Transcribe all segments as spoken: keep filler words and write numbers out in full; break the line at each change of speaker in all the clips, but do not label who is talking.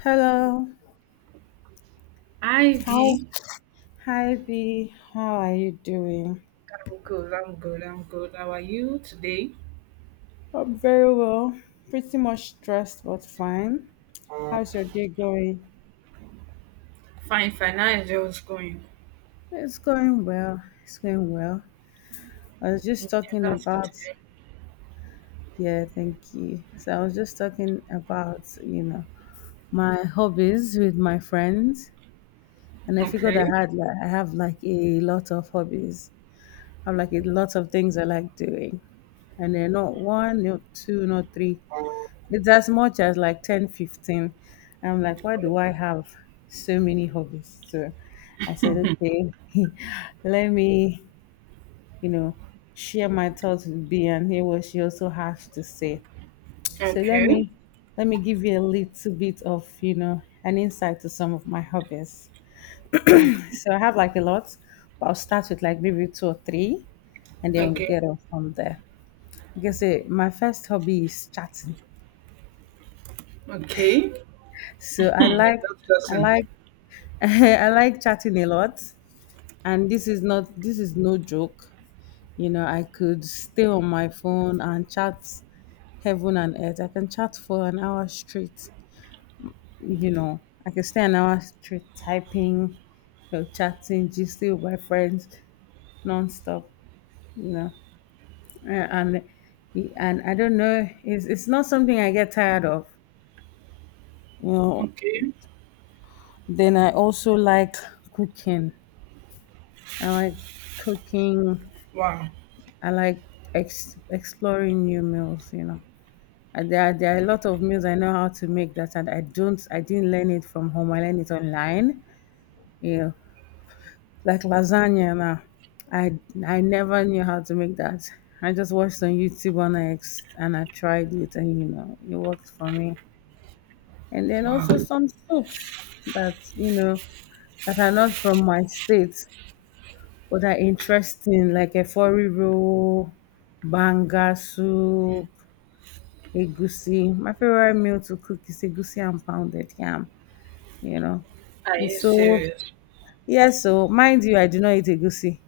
Hello.
Hi V,
Hi. Hi, B. How are you doing?
I'm good, I'm good, I'm good. How are you today?
I'm very well. Pretty much stressed, but fine. How's your day going?
Fine, fine. How is yours going?
It's going well. It's going well. I was just
Okay,
talking
that's good to
about,
hear.
Yeah, thank you. So I was just talking about, you know, my hobbies with my friends. And I figured
Okay,
I had like I have like a lot of hobbies. I have like a lot of things I like doing. And they're not one, not two, not three. It's as much as like ten, fifteen. I'm like, why do I have so many hobbies? So I said, okay, let me, you know, share my thoughts with B and hear what she also has to say. So let
okay,
me let me give you a little bit of, you know, an insight to some of my hobbies. So I have like a lot, but I'll start with like maybe two or three and then we'll
okay,
get on from there. I guess eh, my first hobby is chatting.
okay.
So I
Hmm, you're
like
that
I
person.
like I like chatting a lot, and this is not this is no joke. You know, I could stay on my phone and chat heaven and earth. I can chat for an hour straight. You know, I can stay an hour straight typing, you know, chatting, gisting with my friends nonstop. You know, Uh, and and I don't know, it's it's not something I get tired of. You know,
Okay,
then I also like cooking. I like cooking.
wow,
I like ex- exploring new meals. You know, and there are, there are a lot of meals I know how to make that, and I don't. I didn't learn it from home. I learned it online. You know, like lasagna. Now, I I never knew how to make that. I just watched on YouTube and I ex- and I tried it, and you know, it worked for me. And then
wow.
also some soups that you know that are not from my state but are interesting, like a four roll, banga soup, Egusi. My favorite meal to cook is egusi and pounded yam. You know,
Are
it's
you
so
serious?
Yes. So mind you, I do not eat egusi.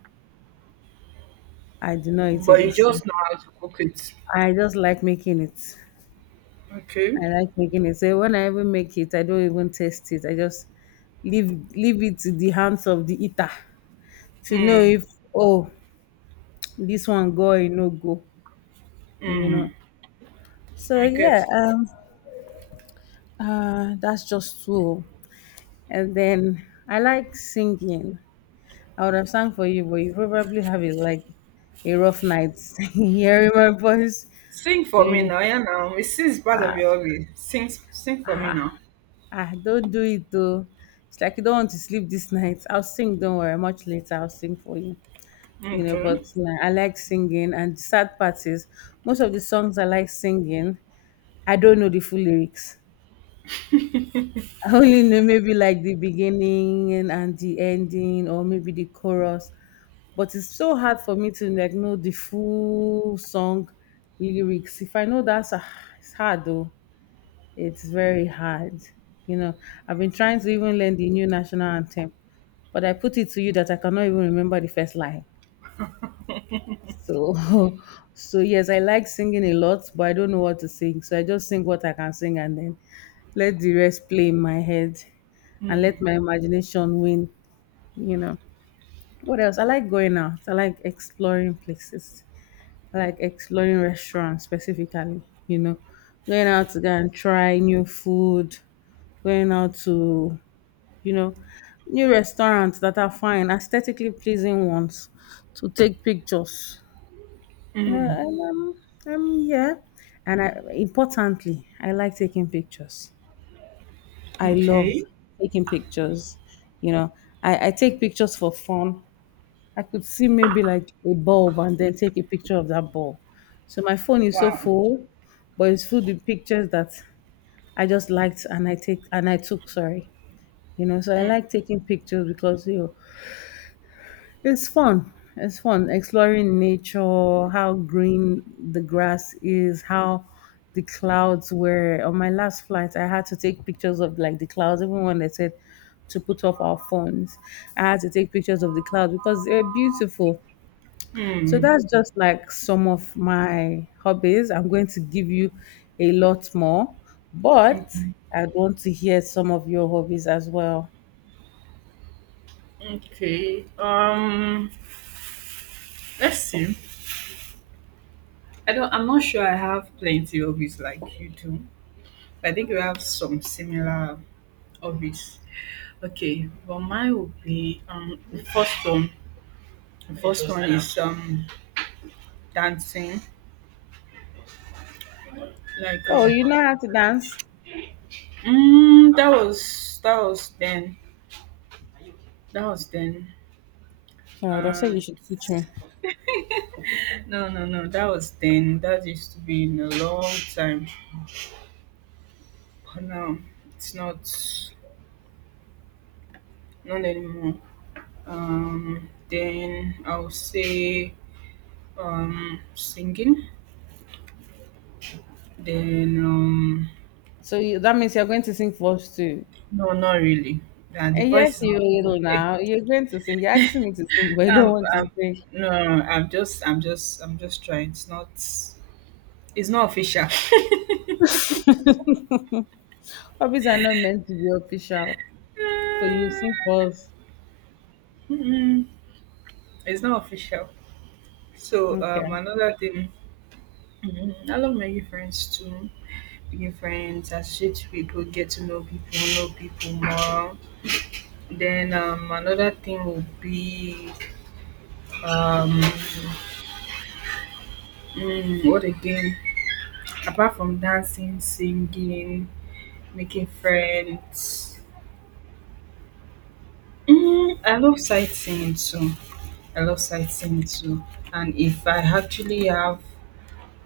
I do not eat
But you
egusi.
just know how to cook it.
I just like making it.
Okay.
I like making it. So when I even make it, I don't even taste it. I just leave leave it to the hands of the eater to know
Mm,
if, oh, this one go or e no go. You know.
mm,
So
I
yeah,
get.
um, uh, that's just two. And then I like singing. I would have sung for you, but you probably have a like a rough night hearing my voice.
Sing for
When you
me
know,
now, yeah now. It is part of
ah,
your way. Sing, sing for me
ah,
now.
ah, Don't do it though. It's like you don't want to sleep this night. I'll sing. Don't worry. Much later, I'll sing for you. You know,
Okay.
but like, I like singing, and the sad part is most of the songs I like singing, I don't know the full lyrics. I only know maybe like the beginning and the ending, or maybe the chorus. But it's so hard for me to like know the full song lyrics. If I know that's ah, It's hard though. It's very hard. You know, I've been trying to even learn the new national anthem, but I put it to you that I cannot even remember the first line. So, so yes, I like singing a lot, but I don't know what to sing. So I just sing what I can sing and then let the rest play in my head and let
Mm.
my imagination win, you know. What else? I like going out. I like exploring places. Like exploring restaurants specifically, you know, going out to go and try new food, going out to, you know, new restaurants that are fine, aesthetically pleasing ones to take pictures. You know,
Mm.
and um, um, yeah. And I, importantly, I like taking pictures. I love
Okay.
taking pictures. You know, I, I take pictures for fun. I could see maybe like a bulb and then take a picture of that bulb. So my phone is so
Wow.
full, but it's full with pictures that I just liked and I take and I took, sorry. You know, so I
Hmm.
like taking pictures because you know, it's fun. It's fun exploring nature, how green the grass is, how the clouds were. On my last flight, I had to take pictures of like the clouds, even when they said to put off our phones. I had to take pictures of the clouds because they're beautiful. So
Hmm.
that's just like some of my hobbies. I'm going to give you a lot more, but
Mm.
I want to hear some of your hobbies as well.
Okay. Um. Let's see. I don't. I'm not sure. I have plenty hobbies like you do. I think you have some similar hobbies. Okay. Well, mine would be um the first one. The first one is um dancing. Like
Oh,
um.
you know how to dance?
Mm, that was that was then. That was then.
Oh, that's why you
Um.
should teach me.
No no no. That was then. That used to be in a long time. No, it's not not anymore. Um, then I'll say um singing. Then um
So you, that means you're going to sing for us too.
no, not really. Uh, the
And yes,
voice is
you
not even
little
there.
now. You're going to sing. You're asking me to sing, but I don't
Um,
want to
um,
sing.
no, no, no, I'm just, I'm just, I'm just trying. It's not, it's not official.
Hobbies are not meant to be official. So you
Uh,
sing for us.
Mm-mm. It's not official. So
Okay.
um, another thing, mm, I love making friends too. Your friends, associate with people, get to know people, know people more. Then um, another thing would be um, mm, what again? Apart from dancing, singing, making friends, mm, I love sightseeing too. I love sightseeing too. And if I actually have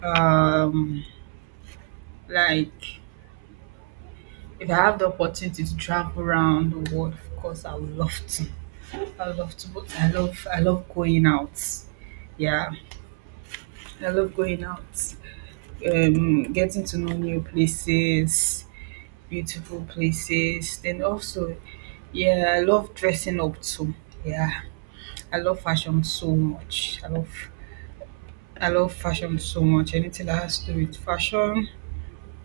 um, like if I have the opportunity to travel around the world, of course I would love to. I love to both. I love I love going out. Yeah, I love going out. Um, getting to know new places, beautiful places. Then also, yeah, I love dressing up too. Yeah, I love fashion so much. I love I love fashion so much. Anything that has to do with fashion,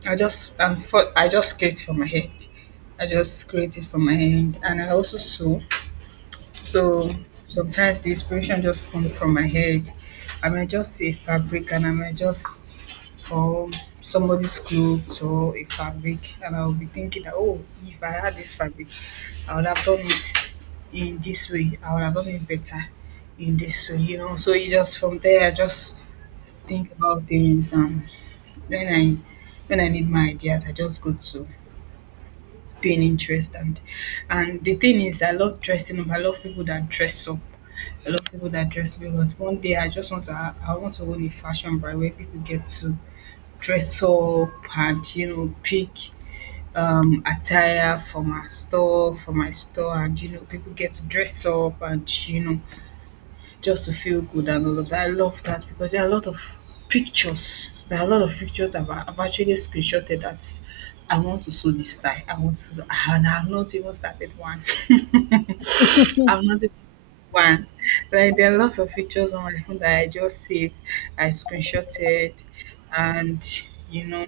I just I'm for, I just create it from my head. I just create it from my hand, and I also sew. So sometimes the inspiration just comes from my head. I might just see a fabric and I might just or somebody's clothes or a fabric and I'll be thinking that, oh, if I had this fabric I would have done it in this way. I would have done it better in this way, you know. So you just from there I just think about things and when I when I need my ideas I just go to Pinterest and and the thing is I love dressing up. I love people that dress up, a lot of people that dress, because one day I just want to ha- I want to own a fashion brand where people get to dress up and, you know, pick um attire for my store, for my store, and, you know, people get to dress up and, you know, just to feel good and all of that. I love that because there are a lot of pictures. There are a lot of pictures that I've I've actually screenshotted that I want to sew this tie. I want to sew, and I've not even started one. I've not one. Like there are lots of pictures on my phone that I just saved, I screenshotted, and you know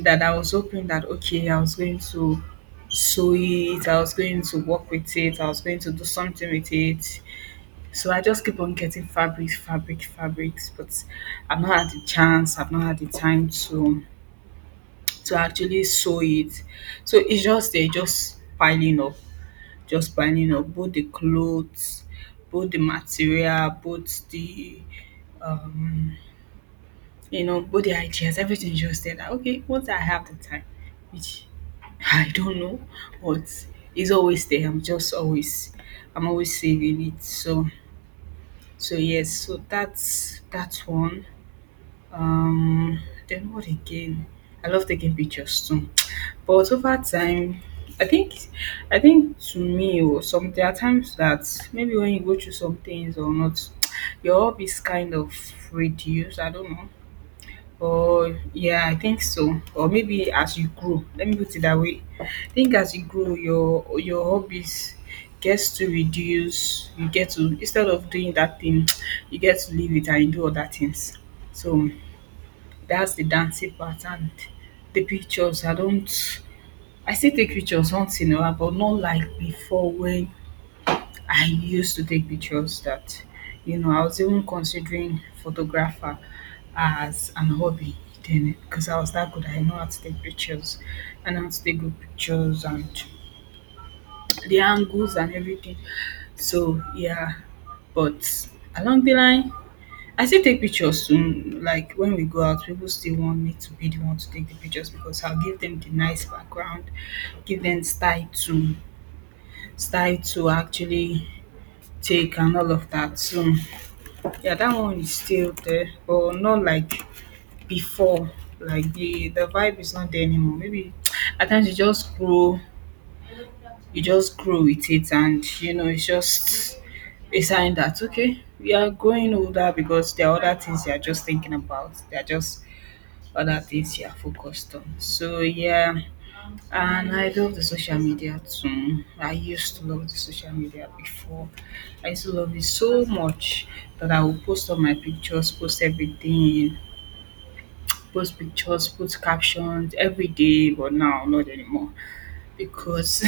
that I was hoping that, okay, I was going to sew it, I was going to work with it, I was going to do something with it. So I just keep on getting fabrics, fabric, fabrics, but I've not had the chance, I've not had the time to to actually sew it. So it's just they just piling up, just buying up, both the clothes, both the material, both the, you know, both the ideas, everything just there that, okay, once I have the time, which I don't know, but it's always there. I'm just always I'm always saving it. So so yes, so that's that's one. Um then what again? I love taking pictures too. But over time, I think I think to me or some, there are times that maybe when you go through some things or not, your hobby is kind of reduced. I don't know. Or yeah, I think so. Or maybe as you grow, let me put it that way. I think as you grow, your your hobbies gets to reduce. You get to, instead of doing that thing, you get to leave it and you do other things. So that's the dancing part and the pictures. I don't. I still take pictures once in a while, but not like before when I used to take pictures that, you know, I was even considering photographer as an hobby then because I was that good. I know how to take pictures and how to take good pictures and the angles and everything. So yeah, but along the line, I still take pictures soon. Like when we go out, people still want me to be the one to take the pictures because I'll give them the nice background, give them style to style to actually take and all of that. So yeah, that one is still there, but not like before. Like the the vibe is not there anymore. Maybe at times you just grow, you just grow with it, and you know it's just a sign that, okay, we are growing older because there are other things you are just thinking about. There are just other things you are focused on. So yeah, and I love the social media too. I used to love the social media before. I used to love it so much that I would post all my pictures, post everything, post pictures, post captions every day, but now not anymore. Because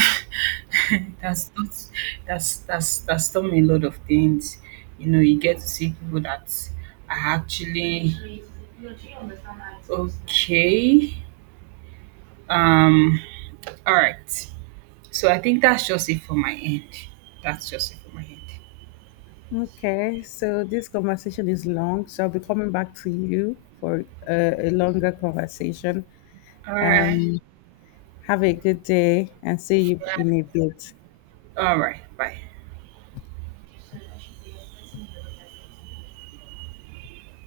that's not that's that's that's taught me a lot of things. You know, you get to see people that are actually okay. Um all right. So I think that's just it for my end. That's just it for my end.
Okay, so this conversation is long, so I'll be coming back to you for uh, a longer conversation.
All right.
Have a good day and see you in a bit.
All right. Bye.